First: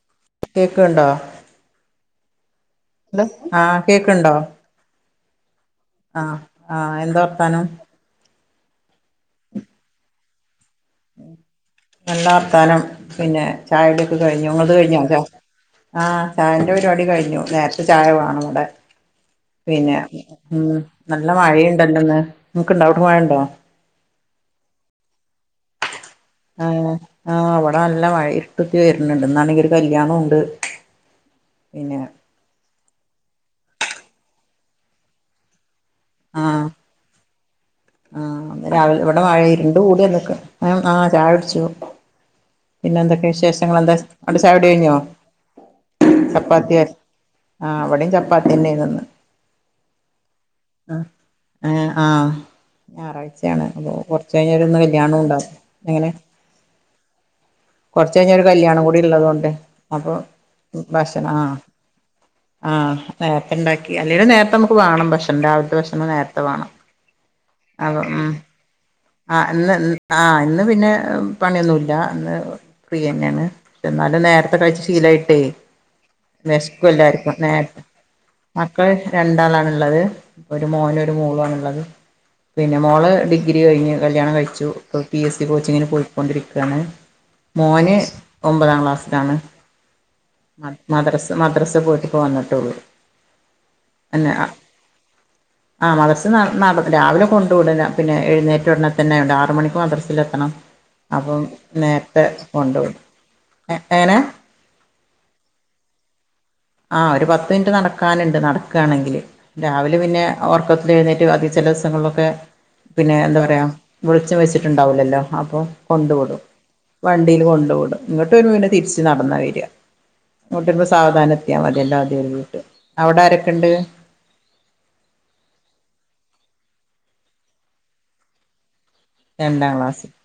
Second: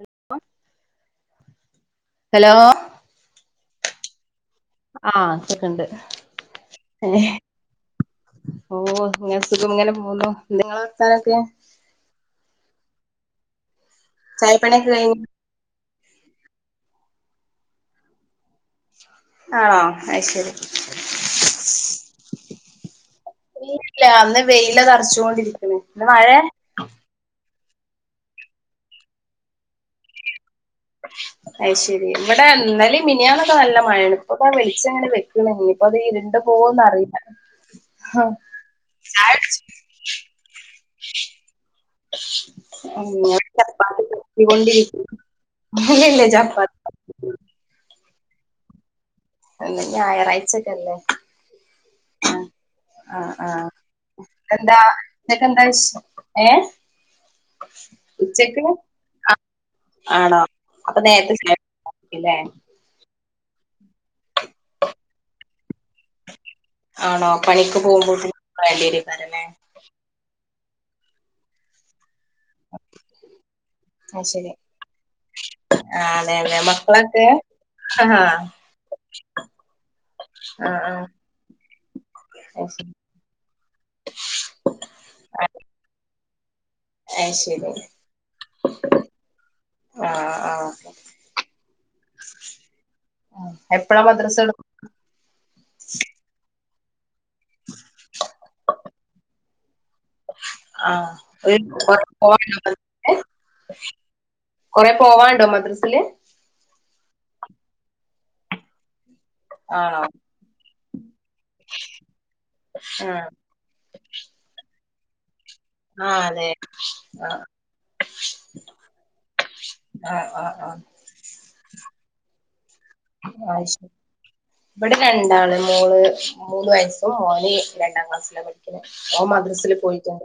Hello? കേൾക്കണ്ടോ? Hello? Hello ആഹ് കേക്കണ്ടോ? ആഹ് ച്ചക്കുണ്ട് ആഹ് ആഹ് എന്താർത്താനം? ഓ ഇങ്ങ സുഖം ഇങ്ങനെ പോന്നു നിങ്ങളെ വർത്താനൊക്കെ? നല്ല വർത്താനം പിന്നെ ചായയുടി ഒക്കെ കഴിഞ്ഞു. നിങ്ങത് കഴിഞ്ഞോ? ചാ ആഹ ചായന്റെ പരിപാടി കഴിഞ്ഞു നേരത്തെ ചായ വേണം ഇവിടെ. ആണോ പിന്നെ അത് ശരി ഉം നല്ല മഴയുണ്ടല്ലോന്ന് നിങ്ങക്ക് ഉണ്ടോ അവിടെ മഴയുണ്ടോ? ഇല്ല അന്ന് വെയില നറച്ചുകൊണ്ടിരിക്കണ്. ഇന്ന് മഴയ? ആഹ് ആഹ് ഇവിടെ നല്ല മഴ ഇർട്ടുത്തി വര്ണുണ്ട് ഇന്നാണെങ്കി ഒരു കല്യാണവുണ്ട്. അയ് ശരി ഇവിടെ ന്നലൈം മിനിയാാനൊക്കെ നല്ല മഴയാണ് ഇപ്പൊപ്പോ വെളിച്ചങ്ങനെ വെക്ക് [unintelligible] ഇരുണ്ട് ആഹ് പോവോന്നറിയില്ല ആഹ് രാവിലെ ഇവിടെ ഇരുണ്ട് കൂടിയ നിക്ക് ആഹ് ചായുടിച്ചു പിന്നെ എന്തൊക്കെയ ഞാൻ വിശേഷങ്ങൾ എന്താ? ചപ്പാത്തി അവിടെ ചായുടി കഴിഞ്ഞോ? പരത്തിക്കൊണ്ടിരിക്കുന്നു ചപ്പാത്തി പര ആഹ് ഇവിടേം ചപ്പാത്തിനെയായിരുന്ന് ഇന്ന് ഞായറാഴ്ചൊക്കെല്ലേ ആഹ് ങ ആഹ് ആഹ് ഞായറാഴ്ചയാണ് ആഹ് അപ്പൊ കൊറച്ച് കഴിഞ്ഞാല ഒന്ന് എന്താ കല്യാണം ഉണ്ടാവും ഉച്ചക്കെന്താ വിശേ എങ്ങനെ? ഏഹ് കുറച്ച് കഴി ഞ്ഞൊരു ഉച്ചക്ക് കല്യാണം കൂടി ഉള്ളതൊണ്ട് അപ്പൊ ഭക്ഷണം ആഹ് ഇല്ലേ? ആഹ് നേരത്തെണ്ടാക്കി അല്ലേലും നേരത്തെ നമുക്ക് വാണം ഭക്ഷണം രാവിലത്തെ ഭക്ഷണം നേരത്തെ വാണം ആണോ? പണിക്ക് പോകുമ്പോ പിന്നെ വേണ്ടി [unintelligible] അന്ന് ആ ഇന്ന് പിന്നെ പണിയൊന്നുല്ല ഇന്ന് ഫ്രീ യെന്നേണ് എന്നാലും അത് ശരി നേരത്തെ കഴ്ച്ച് ശീലായിട്ടേ ആ അതെ അതെ വെഷ്ക്കും മക്കളൊക്കെ എല്ലാർക്കും നേര ആഹ് മക്കൾ രണ്ടാളാണ്ള്ളത് ഒരു ആ ആ മോനും ഒരു മോളു ആണുള്ളത് അത് പിന്നെ ശരി മോള് ഡിഗ്രി കഴിഞ്ഞ് കല്യാണം കഴിച്ചുപ്പ പി എസ് സി കോച്ചിങ്ങിന് പോയിക്കൊണ്ടിരിക്കാണ് അത് ശരി മോന് ഒമ്പതാം ക്ലാസ്സിലാണ് ആ ആ മദ്ര മദ്രസ പോയിട്ട് പ്പവന്നിട്ടുള്ളൂ എപ്പളാ മദ്രസടു ആ മദ്രസ് ന്ന [unintelligible] രാവിലെ ഉടനെ പിന്നെ എഴുന്നേറ്റ ഉടനെതന്നെ ആറുമണിക്ക് മദ്രസ് ലെത്തണം ആ അപ്പം ഒരു നേരത്തെ പോവാണ്ടോ കൊണ്ട് വിടും എ എങ്ങനെ? കൊറെ പോവാണ്ടോ മദ്രസില്? ആഹ് ഒരു പത്ത് മിനിറ്റ് നടക്കാനുണ്ട് നടക്കാണെങ്കില് രാവിലെ ആണോ പിന്നെ ഒർക്കത്തി എഴുന്നേറ്റ് അദ്യം ചില ദിവസങ്ങളിലൊക്കെ ആ പിന്നെ എന്താ പറയാ വെളിച്ചം വെച്ചിട്ടുണ്ടാവില്ലല്ലോ അപ്പൊ ആ കൊണ്ട് വിടും അതെ ആ വണ്ടിയിൽ കൊണ്ടു വ്ടും ഇങ്ങോട്ട് വരുമ്പൊ പിന്നെ തിരിച്ച് നടന്നാ വരാ ആ ആ ങ്ങട്ട് ആ വരുമ്പൊ സാവധാനത്തിയാ മതില്ലോ അതെര്തിട്ട് അഅ് ശരി ബടെ രണ്ടാള് മോള് മൂന്ന് വയസ്സും മോന് രണ്ടാം ക്ലാസ്സിലാ പഠി ഓൻ മദ്രസില് പോയിട്ട [inaudible]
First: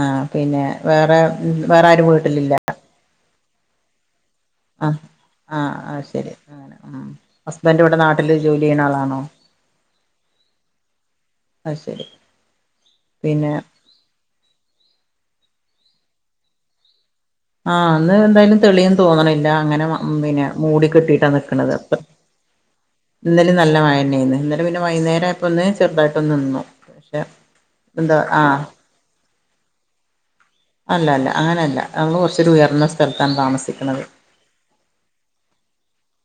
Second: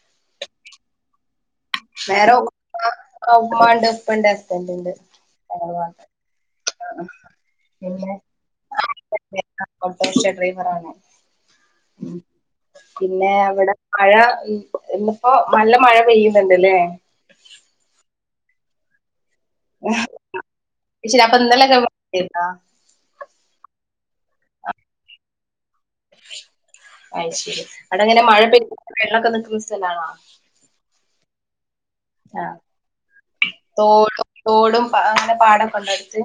ആ പിന്നെ വേറെ ഉം വേറെ ആരും വേറെ [inaudible] വീട്ടിലില്ല മ്മണ്ട് പ്പണ്ട് ആ ആ ആ ശരി അ ഉം ഹസ്ബൻഡ് വിടെ പിന്നെ നാട്ടില് ജോലി ചെയ്യണ ആളാണോ? ഓട്ടോറിക്ഷ ഡ്രൈവറാണ് അഅ് ശരി ഉം പിന്നെ അവിടെ മഴ ഇന്നിപ്പോ നല്ല മഴ പെയ്യുന്നുണ്ട്ല്ലേ? ആഹ ന്ന് എന്തായാലും തെളിയും തോന്നണില്ല അങ്ങനെ പിന്നെ മൂടി ശരി കെട്ടീട്ടാ അപ്പൊ നിക്കണത് ഇന്നലൊക്കെ മഴയായിരുന്നോ ഇന്നലെം നല്ല മയന്നെയ്ന് ഇന്നലെ പിന്നെ വൈന്നേരം ആയ പ്പം ഒന്ന് ചെറുതായ്ട്ടൊന്ന് നിന്നു പക്ഷെ എന്താ ആ വെള്ളക്കൊ നിക്ക്ന്ന സ്ഥലാണോ? അല്ല അല്ല അങ്ങനെയ അല്ല നമ്മള് ആഹ് കുറച്ചൂയർന്ന സ്ഥലത്താണ് താമസിക്കുന്നത് തോടും തോടും അങ്ങനെ പാടൊ കൊണ്ടെടുത്ത്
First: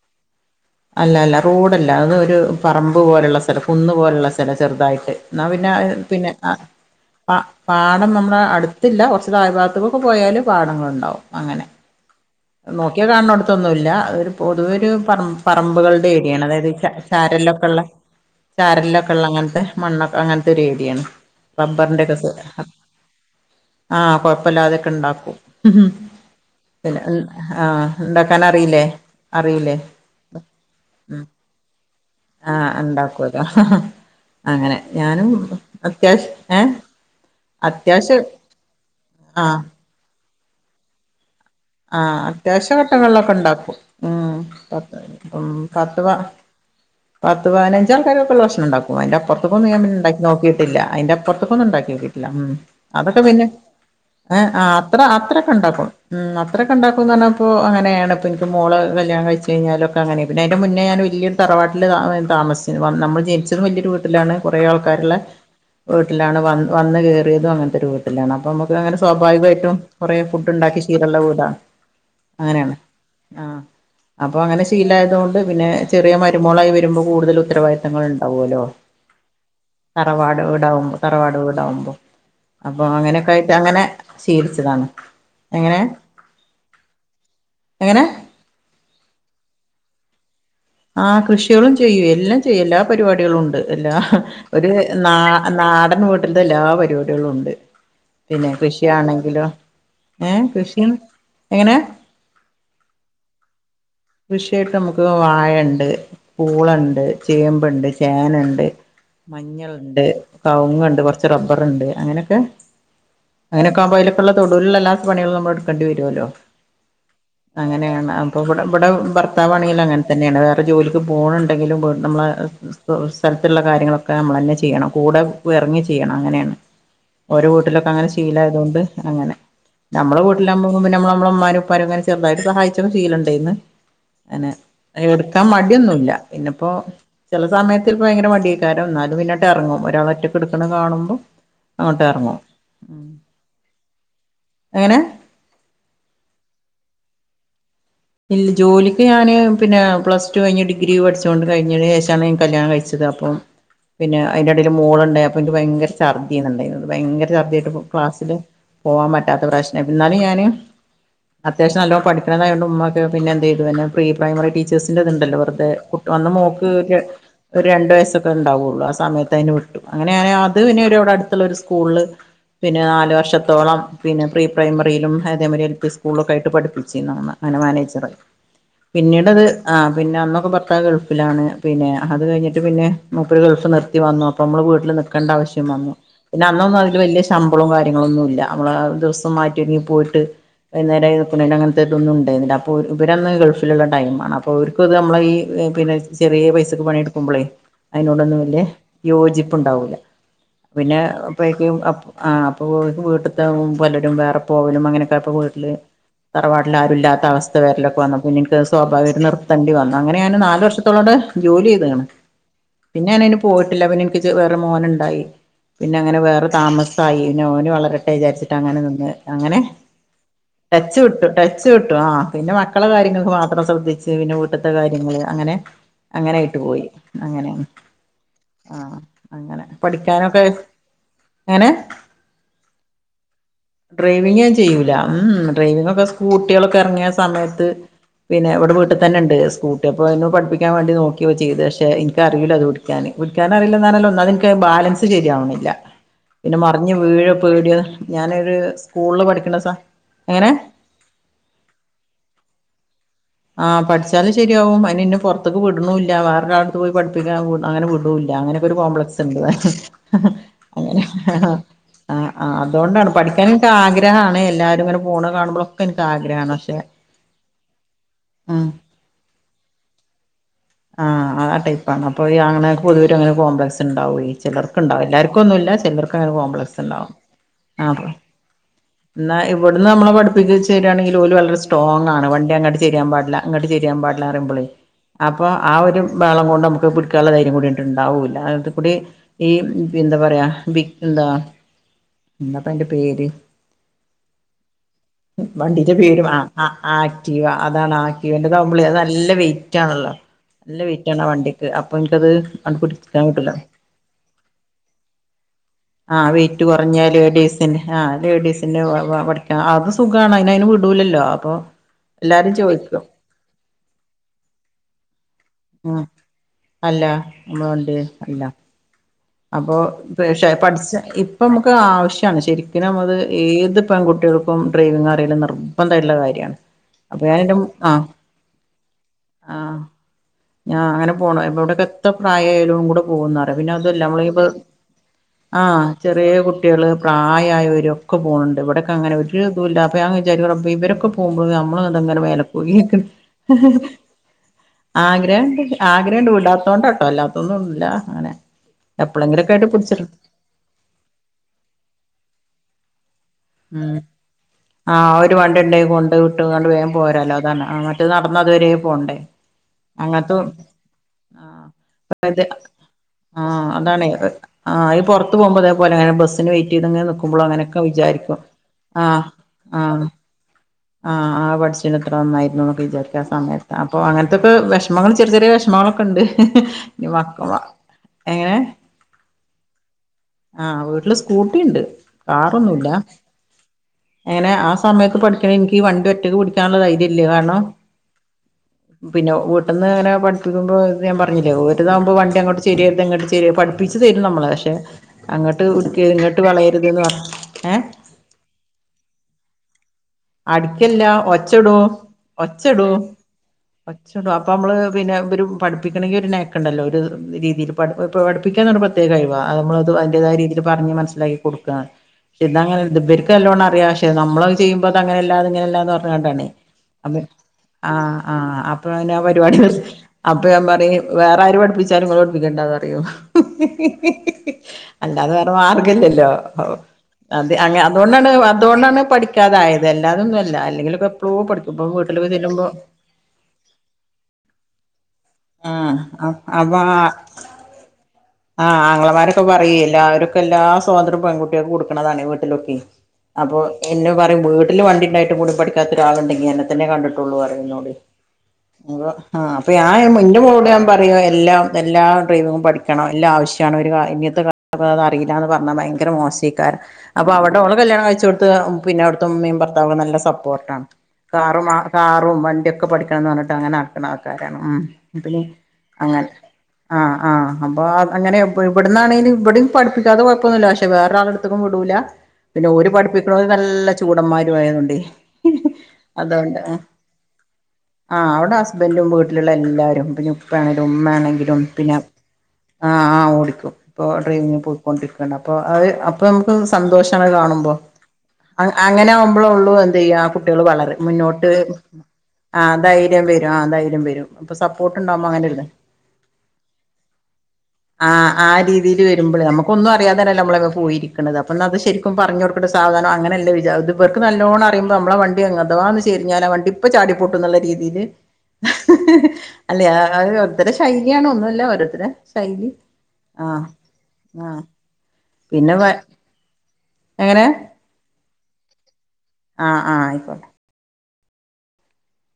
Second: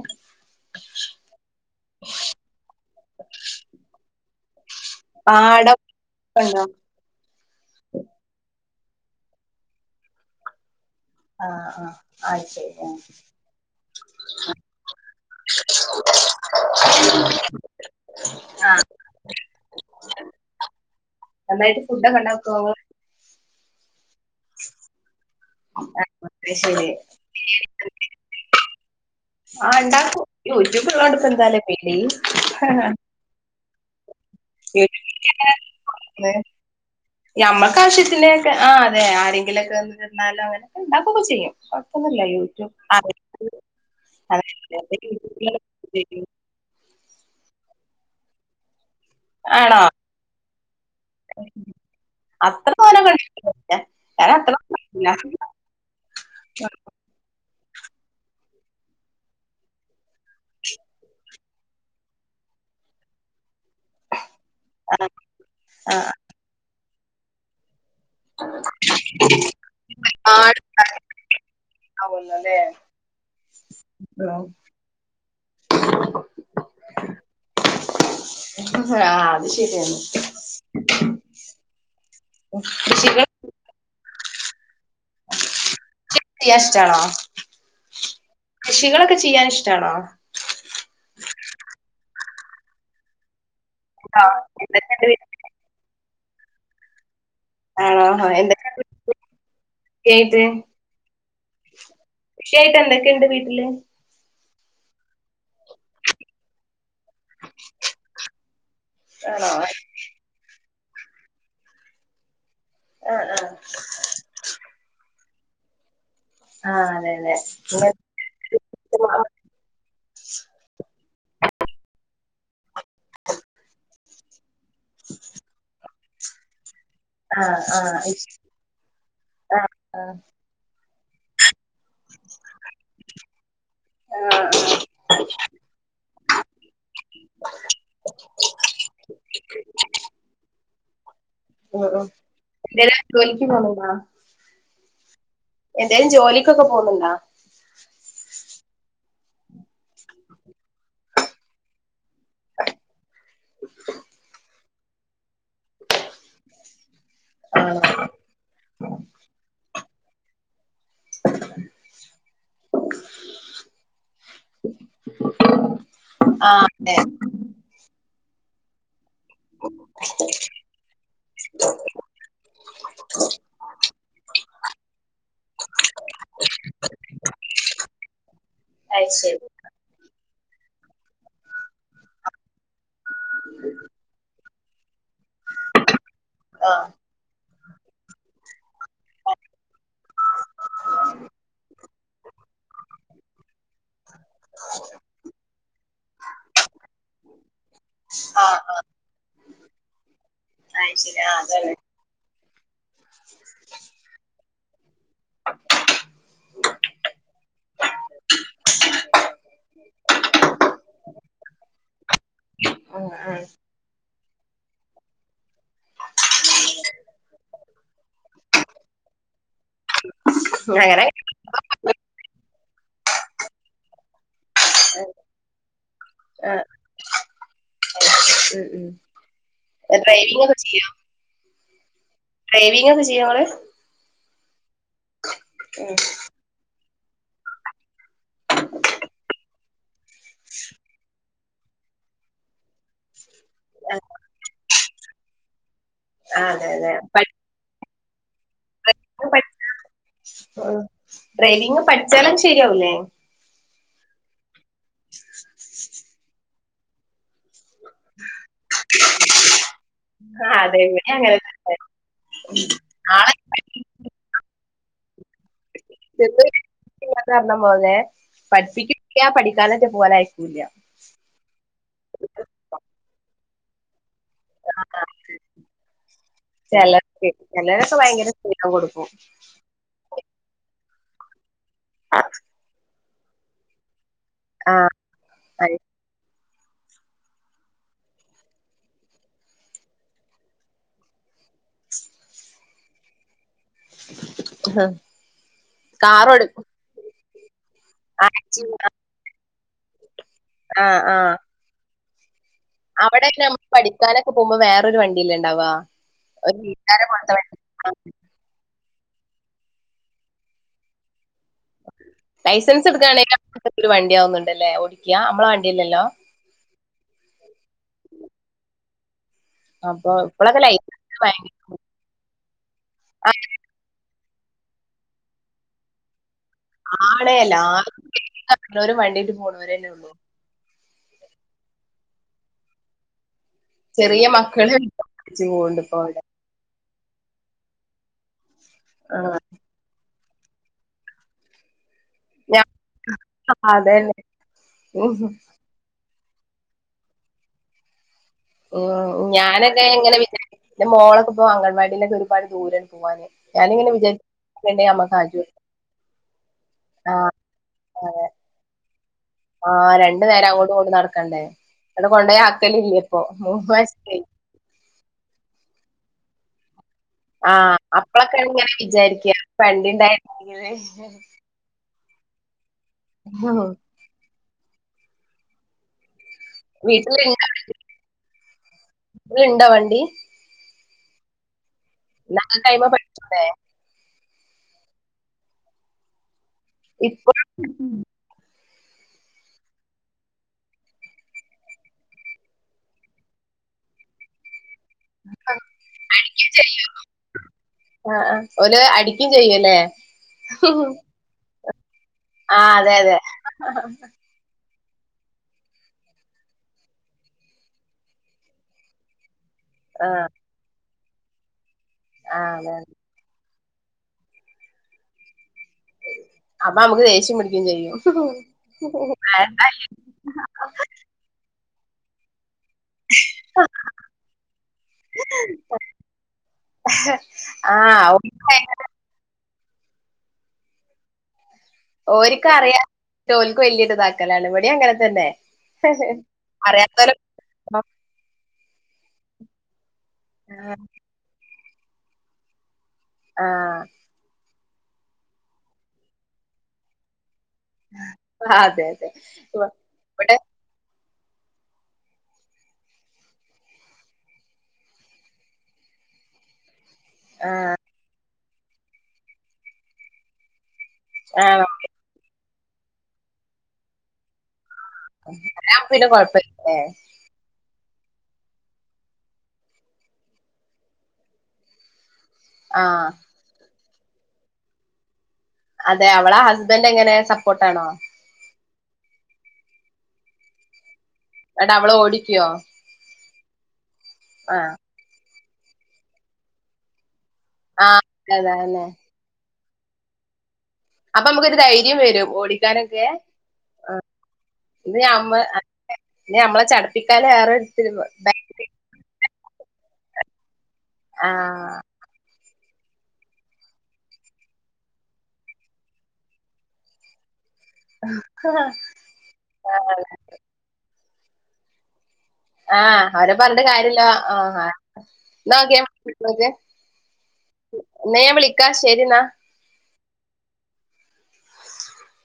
അല്ല അല്ല റോഡല്ല അതൊ ഒരു പറമ്പ് പോലള്ള സ്ഥലം കുന്ന് പോലള്ള സ്ഥ സ്ഥല ചെറുതായിട്ട് എന്നാ ആട പിന്നെ പിന്നെ ഉണ്ടോ ആ പാഠം നമ്മുടെ അടുത്തില്ല കുറച്ച് താഴ് ഭാത്തക്കൊക്കെ പോയാല് പാടങ്ങള്ണ്ടാവും ആഹ് ആഹ് അത് ശരി നോക്ക്യാ ആഹ് കാൺണോട്ത്തൊന്നുല്ല ഒരു പൊതുവെ ഒരു പറ പറമ്പുകളുടെ ഏരിയാണ് അതായത് ചാരല്ല ള്ള ആഹ് ചാരലൊക്കെ ഉള്ള അങ്ങനത്തെ മണ്ണൊക്കെ അങ്ങനത്തെ ഒരു ഏര്യയാണ് നന്നായിട്ട് റബ്ബറിന്റെ ഒക്കെ ഫുഡൊക്കെ സ ഉണ്ടാക്കോ ഇങ്ങള് ആഹ കൊഴപ്പല്ലാതെയൊക്കെ ഇണ്ടാക്കും [inaudible] ആഹ് ഉണ്ടാക്കനറിയില്ലേ ആ ഉണ്ടാക്കും യൂട്യൂബള്ളോണ്ടപ്പോ എന്താലേ പേടി ആ ഉണ്ടാക്കൂല്ലോ അങ്ങനെ ഞാനും അത്യാവശ്യം ഏ മ്മക്ക് ആവശ്യത്തി ഒക്കെ ആ അതെ ആഹ് ആരെങ്കിലും ഒക്കെ വന്ന് വന്നാലും അങ്ങനൊക്കെ ഉണ്ടാക്കുകൊക്കെ ചെയ്യും ആഹ് കൊഴപ്പൊന്നുല്ല യൂട്യൂബ് അത്യാവശ്യ ഘട്ടങ്ങളിലൊക്കെ ഉണ്ടാക്കും ഉം പത്ത് പത്ത് വ പത്ത് പതിനഞ്ചാൾക്കാർക്കൊള്ള ഭക്ഷ്ണം ഉണ്ടാക്കും അതിന്റെ പുറത്തു കൊന്നും ആണോ ഞാൻ ഉണ്ടാക്കി നോക്കിയിട്ടില്ല അതിന്റെപ്പർത്തു ക്കൊന്നും ഉണ്ടാക്കി നോക്കിയിട്ടില്ല ഉം അത്ര തോനൊക്കെ അതൊക്കെ പിന്നെ ഉണ്ടാക്കലില്ല ഞാൻ ഏ ഒന്നും അത്ര ഉണ്ടാക്കില്ല അത്രൊക്കെ ഉണ്ടാക്കും ഉം അത്രക്കെണ്ടാക്കും ന്ന പറഞ്ഞാപ്പോ അങ്ങനേണ് ഇപ്പോ ഇൻക്ക് മോള് കല്യാണം കഴിച്ചഴി ഞ്ഞാലൊക്കെങ്ങനെ പിന്നെ അയിൻ്റെ മുന്നെ ഞാൻ വല്യരു തറവാട്ടിൽ താമസിച്ചുന്നത് നമ്മൾ ജനിച്ചത് വലിയൊരു വീട്ടിലാണ് കുറെ ആഹ് ആൾക്കാരുള്ള ആഹ് വീട്ടിലാണ് വ വന്ന് കയറിയതും അങ്ങനത്തെ ഒരു വീട്ടിൽ അപ്പ നമുക്കങ്ങെനെ സ്വഭാവികമായിട്ടും കുറെ ആഹ് ഫുഡ് ഉണ്ടാക്കി ഉണ്ടാക്കലുണ്ടാവല്ലോ ശീലുള്ള ല്ലേ അങ്ങനെയാണ് ആ അപ്പൊ ഉം അങ്ങനെ ശീലായത കൊണ്ട് പിന്നെ ചെറിയ മരുമോളായി വരുമ്പോൾ കൂടുതൽ ഉത്തരവാദിത്തങ്ങൾ ഉണ്ടാവുമല്ലോ ആ അത് ശരിയ തറവാട് വീടകുമ്പോ തറവാട് വീടാവുമ്പോ അപ്പൊ കൃഷികൾ അങ്ങനെയൊക്കെ അതങ്ങനെ ശീലിച്ചതാണ് എങ്ങനെ ചിപ് ജിയാ ഇഷ്ടാണേ എങ്ങനെ കൃഷികളൊക്കെ ചെയ്യാൻ ഇഷ്ടാണോ ആ കൃഷികളും ചെയ്യും എല്ലാം ചെയ്യും എല്ലാ പരിപാടികളും ഉണ്ട് എല്ലാ ആഹ് ഒരു എന്തൊക്കെണ്ട് നാ വീ ആ നാടൻ വീട്ടിലത്തെ എല്ലാ പരിപാടികളും ഉണ്ട് ആണോ പിന്നെ എന്തൊക്കെണ്ട് കൃഷിയാണെങ്കിലോ ഏ കൃഷിയായിട്ട് കൃഷി എങ്ങനെ കൃഷിയായിട്ട് എന്തൊക്കെയുണ്ട് വീട്ടില് കൃഷിയായിട്ട് നമുക്ക് വാഴണ്ട് പൂളണ്ട് ചേമ്പുണ്ട് ചേനണ്ട് ആണോ മഞ്ഞൾണ്ട് കവുങ്ങ് ഉണ്ട് കുറച്ച് റബ്ബർണ്ട് അങ്ങനെയൊക്കെ ആഹ് ആഹ് അങ്ങനെയൊക്കെ ആവുമ്പോ അതിലെ തൊടുല്ല എല്ലാ പണികും നമ്മൾ എടുക്കേണ്ടി വരുല്ലോ ആഹ് അതെ അതെ അങ്ങനെയാണ് അപ്പ ഇവിടെ ഇവിടെ ഇങ്ങ ഭർത്താവ ആണെങ്കിലും അങ്ങനെ തന്നെയാണ് വേറെ ജോലിക്ക് പോകണുണ്ടെിലും നമ്മള സ്ഥലത്തുള്ള കാര്യങ്ങളൊക്കെ നമ്മൾ തന്നെ ചെയ്യണം കൂടെ ഇറങ്ങി ചെയ്യണം അങ്ങനെയാണ് ഓരോ ആഹ് വീട്ടിലൊക്കെ ആഹ് അങ്ങനെ ഇഷ് ശീലായത കൊണ്ട് അങ്ങനെ ആഹ് ആഹ് നമ്മളെ ല്ല നമ്മളമ്മമാരും ഉപ്പാരും അങ്ങെ ചെറുതായിട്ട സഹായിച്ചൊക്ക ചെയ്യലുണ്ടെ അനെ എടുക്കാൻ മടിയൊന്നുല്ല പിന്നപ്പോ ചില സമയത്തി ചെൽപ്പോ ഭയങ്കര മടിയക്കാരം എന്നാലും പിന്നിട്ട് ഇറങ്ങും ഒരാള ഒറ്റൊക്കെ എടുക്കണ കാണുമ്പോ ഓ അങ്ങോട്ട് ഇറങ്ങും എന്തേലും ജോലിക്ക് പോന്നുണ്ടോ എങ്ങനെ എന്തേലും ജോലിക്കൊക്കെ പോകുന്നുണ്ടോ ഇല്ല ജോലിക്ക് ഞാന് പിന്നെ പ്ലസ് ടു കഴിഞ്ഞ് ഡിഗ്രി പഠിച്ചോ കൊണ്ട് കഴിഞ്ഞതിന് ശേഷമാണ് കല്യാണം കഴിച്ചത് അപ്പം പിന്നെ അതിന്റെടയിയില് മോളുണ്ടായി അപ്പൊ എനിക്ക് ഭയങ്കര ഛർദിന്ണ്ടായി ഭയങ്കരഛർദി ആണോ? ആയിട്ട് ക്ലാസ്സില് പോവാൻ പറ്റാത്ത പ്രശ്നം ന്നാലും ഞാന് അത്യാവശ്യം നല്ലോണം പഠിക്കണതായൊണ്ട് ഉമ്മ പിന്നെ എന്തു ചെയ്തു പിന്നെ പ്രീ പ്രൈമറി ടീച്ചേഴ്സിന്റെ ഇതുണ്ടല്ലോ വെറുതെ അന്ന് ആഹ് മോക്ക് അതെ ഒരു രണ്ടു വയസൊക്കെ ഉണ്ടാവുകയുള്ളൂ ആ സമയത്ത് ത്തന് വിട്ടു അങ്ങനെ ഞാൻ അത് വിടെ അടുത്തുള്ള ഒരു സ്കൂള് പിന്നെ നാല് വർഷത്തോളം പിന്നെ പ്രീ പ്രൈമറിയിലും അതേ മതിരി എൽ പി സ്കൂളൊക്കെ ആയിട്ട് പഠിപ്പിച്ചിന്നന്ന് അങനെ മാനേജ് പിന്നീട അയ്ശരി അത് ആ പിന്നെ അന്നൊക്കെ ഭർത്ത ഗൾഫിലാണ് പിന്നെ അത് കഴിഞ്ഞിട്ട് പിന്നെ മൂപ്പര് ഗൾഫ് നിർത്തി വന്നു അപ്പൊ നമ്മള് വീട്ടിൽ നിക്കേണ്ട ആവശ്യം വന്നു പിന്നെ അന്നൊന്നന്ന് ആഹ് അതില് വലിയഷ് ശമ്പളവും കാര്യങ്ങളൊന്നുമില്ല നമ്മള ദിവസം മാറ്റിയൊരുങ്ങി പോയിട്ട് വൈന്നേരം അങ്ങനെ അന്നും ഉണ്ടായിന്നില്ല അപ്പോൾ ഇവരൊന്ന് ഗൾഫിലുള്ളടൈമാണ് അപ്പോൾ അപ്പ അവർക്കും അത് നമ്മള പിന്നെ ചെറിയ പൈസക്ക് പണിയെടുക്കുമ്പോളേ അതിനോടൊന്നും ആഹ് വല്യ ആഹ് യോജിപ്പുണ്ടാവൂല്ല പിന്നെ അയ്ശരി ആഹ് അപ്പക്കെയ അതാണ് ആഹ് അപ്പൊ വീട്ടത്തെ പലരും വേറെ പോവലും അങ്ങനെയൊക്കെ അപ്പൊ വീട്ടില് തറവാട്ടില ആരുല്ലാത്ത അവസ്ഥ ലക്കെ വന്ന പിന്നെ എനിക്ക് സ്വാഭാവിക ഒരു നിർത്തണ്ടി വന്ന അങ്ങന ഞാന് നാല് വർഷത്തോടെ ജോലി ചെയ്തണ് ആഹ് പിന്നെ അതിനു ആഹ് പോയിട്ടില്ല പിന്ന എനിക്ക് വേറെ മോനുണ്ടായി പിന്നെ അങ്ങനെ വേറെ താമസായിന്ന ഓന് വളരട്ടെ വിചാരിച്ചിട്ട് അങ്ങനെ നിന്ന് അങ്ങനെ ടച്ച് അങ്ങനെ വിട്ടു ടച്ച് കിട്ടും ആ പിന്നെ മക്കളെ കാര്യങ്ങൾക്ക് മാത്രം ശ്രദ്ധിച്ചു വിന് വീട്ടിത്തെ കാര്യങ്ങള് അങ്ങനെ അങ്ങനൊയിട്ട് ആഹ് പോയി അങ്ങനെ ഉം ആഹ ഉം അങ്ങനെ ഡ്രൈവിംഗ് പഠിക്കാനൊക്കെ ഒക്കെ ചെയ്യോ എങ്ങനെ ഡ്രൈവിംഗ് ഒക്കെ ചെയ്യോ ങ്ങള് ഡ്രൈവിങ് ഞാൻ ചെയ്യൂല ഉം ഡ്രൈവിംഗ് ഒക്കെ സ്കൂട്ടികളൊക്കെ ഇറങ്ങിയ സമയത്ത്. പിന്നെ ഇവിടെ വീട്ടി തന്ന ഉണ്ട് സ്കൂട്ടി അപ്പോ ന്നേ പഠിപ്പിക്കൻ വേണ്ടി നോക്കിയോ ചെയ്ത് പക്ഷെ എനിക്ക അറിയില്ലോ അതോടി ക്കാന് ഓടിക്കാൻറില്ലന്ന്റഞ്ഞ ഒന്നാവത് ബാലൻസ് ശരിയാവണില്ല ആഹ് പിന്നെ അതെ അതെ മറിഞ്ഞ് വീഴും പേടിയ ഞാനൊരു സ്കൂളില് പഠിക്കണ സാ എങ്ങന? ഡ്രൈവിങ് പഠിച്ചാലത് ശരിയാവുല്ലേ? ആഹ് പഠിച്ചാല് ശരിയാവും അയിന്ന്നെ പുറത്തേക്ക് വിട്ണുല്ല വേറൊ ത്ത് പോയി പഠിപ്പിക്കാൻ വിടു അങ്ങനെ വിടൂഅല്ല അങ്ങനൊക്കൊ ഒരു കോംപ്ലക്സ് ണ്ട് ആഹ് അതെ അങ്ങനെ ഇവിടേം തന്നെ ആഹ് ആഹ് അതുകൊണ്ടാണ് ആളെ പഠിക്കാന് ക്ക് ആഗ്രഹാണ് എല്ലാരും ഇങ്ങനെ പോണ കാണുമ്പോളൊക്കെ എനക്ക് ആഗ്രഹാണ് പക്ഷെ ന്ന് [unintelligible] പറഞ്ഞ [unintelligible] പോതെ ഉം പഠിപ്പിക്ക പഠിക്കാനൊക്കെ പോലെ അയക്കൂല്ല ആഹ് ആ ടൈപ്പാണ് അപ്പൊ ഈ ആണ്ക് പൊതുവേരു അങ്ങനെ കോംപ്ലക്സ് ഉണ്ടാവൂവേ ചിലർക്കിണ്ടാവും എല്ലാർക്കും ഒന്നുംല്ല ചിലർക്ക് അങ്ങനെ കോംപ്ലക്സ് ഉണ്ടാവും ആഹ് [unintelligible] കൊടുക്കു എന്നാ ഇവിടുന്ന് നമ്മെളേ പഠിപ്പിച്ചുരികയെങ്കി ഓല് വളരെ സ്ട്രോങ് ആണ് വണ്ടി അങ്ങോട്ട് ചെയരിൻ പാടില്ല ഇങ്ങട്ട് ചെയരിൻ പാടില്ല അറയുമ്പുളി ആഹ് അപ്പോ ആ ഒരു ബഹളം കൊണ്ട് നമക്ക് പിടിക്കാനുള്ള ധൈര്യം കൂടിയിട്ട് ഉണ്ടാവുല്ല അത് കൂടി ഈ പ് എന്താ പറയാ വി എന്താ അപ്പ യിന്റെ പേര് വണ്ടിന്റെ പേരു ആ കാറോടുക്കും ആ ആക്റ്റീവ അതാണ് ആക്ടിവ ആഹ് നല്ല വെയിറ്റ്ണല്ലോ നല്ല വെയിറ്റ് ആണ് വണ്ടി അപ്പ നിക്കത് അവിടെക്കേ നമ്മ പഠിക്കാനൊക്കെ പോകുമ്പോ വേറൊരു വണ്ടില്ലേ ഉണ്ടാവാ?. ആഹ് വെയിറ്റ് കുറഞ്ഞ ലേഡീസിന് ആഹ് ലേഡീസ് പിന്നെ വ വ പഠിക്കാ അത് സുഖാണ് അയിന് അയിന് വിടൂലല്ലോ അപ്പൊ എല്ലാരും ലൈസൻസ് ചോദിക്കും എടുക്കുകയാണെങ്കിൽ ഒരു വണ്ടിയാവവുന്നുണ്ടല്ലേ ഓടിക്ക നമ്മള ഉം അല്ല നമ്മളണ്ടി അല്ല അപ്പോ അപ്പൊ തീര് ശായി ഇപ്പോഴൊക്കെ പഠിച്ച ലൈസൻസ് ഇപ്പ ഭയങ്കര നമുക്ക് ആവശ്യാണ് ശരിക്കിന് മ്മത് ആ, ഏത് പെൺകുട്ടികൾക്കും ഡ്രൈവിംഗ് അറിയുന്ന നിർബന്ധയുള്ള കാര്യാണ് ആണേ ല്ലാ ആ [unintelligible] എണോരം വണ്ടീട്ട് പോണര്ന്നെ ഉള്ളൂ ഞാന് പോകണ ഇവിടൊക്കെ എത്ര പ്രായാലലും കൂടെ പോകുന്നാറ്യോ പിന്നെ തുല്ല ചെറിയ നമ്മളീനിപ് മക്കളെ വിളിച്ച് പോകുന്നുണ്ട് ആഹ് ഇപ്പൊ അവിടെ ചെറിയ കുട്ട കുട്ടികള് പ്രായമായവരും ഒക്കെ പോകുന്നുണ്ട് ഇവിടൊക്കെ അങ്ങനെ ആ, ഒരുത ഇല്ല അ വിചാരി [unintelligible] ഇവരൊക്കെ പോകുമ്പോൾ നമ്മള തങ്ങനെ മേലെ ഞാൻ പോയി [unintelligible] അതന്നെ ഉം. ആഗ്രഹ ഉണ്ട്ന് ആഗ്രഹം ഉണ്ട് വിടാത്തതോണ്ടാ ട്ടോ അല്ലാത്തൊന്നും ഇല്ല അങ്ങനെ ഉം എപ്പളെങ്കിലൊക്കെ ആയിട്ട് ഞാനൊക്കെ പിടിച്ചിട്ട് എങ്ങനെ വിചാരി മോളൊക്കെ ഇപ്പോ അംഗൻവാടിയിലൊക്കെ ഒരുപാട് ദൂരണ്ട് പോവാന് ഞാനിങ്ങനെ വിചാരി ആഹ് ഒരു വണ്ടി ഉണ്ടേ കൊണ്ട് വിട്ട്ണ്ട് വേൻ ആ പോരല്ലോ അതാണ് അഹ് ആ, മറ്റേത് നടന്നതുവരെയ പോകണ്ടേ [inaudible] ആഹ് രണ്ടു നേരം അങ്ങോട്ടിങ്ങോട്ട് നടക്കണ്ടേ അവിടെ കൊണ്ട പോയി ആക്കല് ഇല്ല്യാ പ്പൊ മൂന്ന്സ ആഹ് ഈ പുറത്ത് പോവുമ്പോ അതേലെങ്ങനെ ബസിന് വെയിറ്റ് തങ്ങനെ നിക്കുമ്പോ അങ്ങനൊക്കെ വിചാരിക്കും. ഞാൻ വിചാരിക്ക വണ്ടിണ്ടായിങ്ങനേ ആഹ് ആ പഠിച്ചിന് ഇത്ര നന്നായിരുന്നു വിചാരിക്കാ സമയത്ത് അപ്പോ അങ്ങനത്തൊക്കെ വിഷമങ്ങൾ ചെറിയ ചെറിയ വിഷമങ്ങളൊക്കെ ഉണ്ട് ഇനി വീട്ടിലുണ്ടോ മക് മ എങ്ങനെ വി ഉണ്ടാവണ്ടി? ആഹ് വീട്ടില് സ്കൂട്ടിണ്ട് ഇന്നത്തെ കാറൊന്നുല്ല ടൈമ് പഠിച്ചൂടെ അങ്ങനെ ആ സമയത്ത് പഠിക്കണ എനിക്ക് വണ്ടി ഒറ്റക്ക് പിടിക്കാനുള്ള ധൈര്യല്ല്യ ഇപ്പഴും കാണോം [inaudible] പിന്നെ വീട്ട്ന്ന് അങ്ങനെ പിഠ്പ്പിക്ക്പോ ഞാ പറഞ്ഞില്ലേ ഒരു താവുമ്പോ വണ്ടി അങ്ങട്ട് ചെരിയരുത്ങ്ങോട്ട് പഠ്പി പപ്പിച്ചച്ച് തരും നമ്മളെ പക്ഷെ അങ്ങോട്ട് ഇടുക്ക ഇങ്ങോട്ട് വളയരുതന്ന് പറ ഏഹ് ആഹ് ആഹ് ഓല് അടിക്കും ചെയ്യൂല്ലേ? അടിക്കല്ല ഒച്ചടും ആഹ് അതെ ഒച്ചടും അതെ ഒച്ചടും അ പ്പമ്മള് പിന്നെ ഒര് പഠിപ്പിക്കണങ്കി ഒരു നാക്ക്ണ്ടല്ലോ ഒര് രീതില് പഠ് ഇ പഠിപ്പിക്കാൻ പ്രത്യേക കഴിവാ അത് മ്മൾ തു ആഹ് അയിൻ്റെതായ രീതീല് പറഞ് മനസ്സിലായി കൊട്ക്ക പക്ഷെ ആഹ് അതെ ഇതങ്ങനെൽ അതെ ഇത് ഇവര്ക്കല്ലോണം അറിയാ പക്ഷെ നമ്മളത് ചിയ്യു മ്പതങ്ങനെല്ലാ ഇങ്ങനെല്ലാന്ന് പറഞ്ങ്ങാണ്ടാണേ അപ്പൊ നമുക്ക് ദേഷ്യം പിടിക്കും ചെയ്യും ആഹ് ആഹ് അപ്പൊ അതിന് ആ പരിപാടി [unintelligible] അപ്പൊ ഞാൻ പറയും വേറെ ആരും പഠിപ്പിച്ചാലും നിങ്ങള് പഠപ്പിക്കേണ്ടാന്ന് പറ യും അല്ലാതെ വേറെ മാർഗം ഇല്ലല്ലോ അതെ അ ആഹ് അതുകൊണ്ടാണ് അതുകൊണ്ടാണ് പഠിക്കാതായത് എല്ലാതൊന്നുമല്ല അല്ലെങ്കി എപ്പളോ പഠിക്കും വീട്ടിലൊക്കെ ഓരിക്ക് ചെല്ലുമ്പോ അറിയാം ജോലിക്ക് വലിയ [unintelligible] ഇവിടേം അങ്ങന തന്നെ ആഹ് അപ്പൊ ആ അറിയാത്തോലെ ആഹ് ആങ്ങങ്ങളമാരൊക്കെ പറയും എല്ലാവര്ക്കും എല്ലാ ആഹ് സ്വാതന്ത്രം പെൺകുട്ടികൾക്ക് കൊടുക്കണതാണ് വീട്ടിലൊക്കെ അപ്പൊ ആഹ് എന്നെ പറയും വീട്ടില് വണ്ടി ഉണ്ടായിട്ട് കൂടി പഠിക്കാത്ത ഒരാളുണ്ടെങ്കി എന്നെ തന്നെ കണ്ടിട്ടുള്ളു പറയു മൂന്ന് അതെ അതെ ആഹ് അപ്പൊ ഇവ- ഞാ ഇവിടെ കൂടാൻ പറയും എല്ലാം എല്ലാ ഡ്രൈവിങ്ങും പഠിക്കണം എല്ലാം ആവശ്യമാണ് ഒരു കാ ഇനിയത്തെ കാ അത് അറിയില്ലാന്ന് പറഞ്ഞാ ഭയങ്കര മോശിക്കാര അപ്പൊ അവിടെ ഉള്ള കല്യാണം കഴിച്ച കൊടുത്ത് പിന്നെ അവിടുത്തെ ഉമ്മേം ഭർത്താവും നല്ല സപ്പോർട്ടാണ് കാറു ആഹ് കാറും വണ്ടിയൊക്കെ പഠിക്കണം എന്ന് പറഞ്ഞിട്ട് അങ്ങനെ നടക്കണ ആൾക്കാരാണ് ഉം പിന്നെ പിന്നെ അങ്ങനെ കൊഴപ്പല്ലേ ആഹ് ആഹ് അപ്പൊ അങ്ങനെ ഇവിടന്നാണെങ്കിലും ഇവിടയും പഠിപ്പിക്കാതെ കുഴപ്പൊന്നില്ല പക്ഷെ വേറെ ആളുടെടുത്തെക്കൊന്നും വിടൂല പിന്നെ ഓര് ആഹ് പഠിപ്പിക്കണല് നല്ല ചൂടന്മാരു ആയതൊണ്ടെ അതെ അവളെ ഹസ്ബന്റ് എങ്ങനെ സപ്പോർട്ട് ആണോ ആഹ് അവിടെ ഹസ്ബന്റും വീട്ടിലുള്ള എല്ലാരും പിന്നെ ഉപ്പ ആണെങ്കിലും ഉമ്മ ആണെങ്കി ലും എന്നട്ട് അവള് പിന്നെ ഓടിക്കോ ആഹ് ആഹ് ഓടിക്കും ഡ്രൈവി ആഹ് കൊണ്ടിരിക്കണ് അപ്പോ അത് അപ്പോ നമുക്ക് സന്തോഷമാണ് കാണുമ്പൊ ആഹ് അതന്നെ അങ്ങനെ ആവുമ്പൊളേ ഉള്ളൂ എന്ത് ചെയ്യ കുട്ടികൾ വളരെ അപ്പൊ മുന്നോട്ട് നമുക്കൊരു ധൈര്യം വരും ആ ഓടിക്കാനൊക്കെ ധൈര്യം വരും ആ ധൈര്യം വരും അപ്പൊ സപ്പോ [unintelligible] ഇനി നമ്മളെ ചടപ്പിക്കാന് വേറെ [unintelligible] ആഹ് രീതിയിൽ വരുമ്പൊളേ നമുക്കൊന്നും അറിയാതല്ല നമ്മള് പോയിരിക്കുന്നത് അപ്പന്ന അത് ആഹ് ശരി ക്കും പറഞ്ഞുകൊടുക്കേണ്ട സാവധാന അങ്ങനല്ല വിച ഇവർക്ക് നല്ലോണം അറിയുമ്പോ നമ്മുടെ വണ്ടി എങ്ങൊട്ടോഒന്ന് ചരിഞ്ഞാല വണ്ടി ഇപ്പൊ ചാടിപൊട്ടും എന്നുള്ള രീതില് ഓരോരുത്തരെ ശൈലിയാണ് ഒന്നുല്ല ഓരോരുത്തര് ആഹ് അവരെ പറഞ്ഞിട്ട് കാര്യമില്ല ആഹ് ന്നാ പിന്നെ ഒക്കെ [unintelligible] എങ്ങനെ ന്നാ ഞാൻ വിളിക്കാ ശരി എന്നാ ആഹ് ആഹ് ആയിക്കോട്ടെ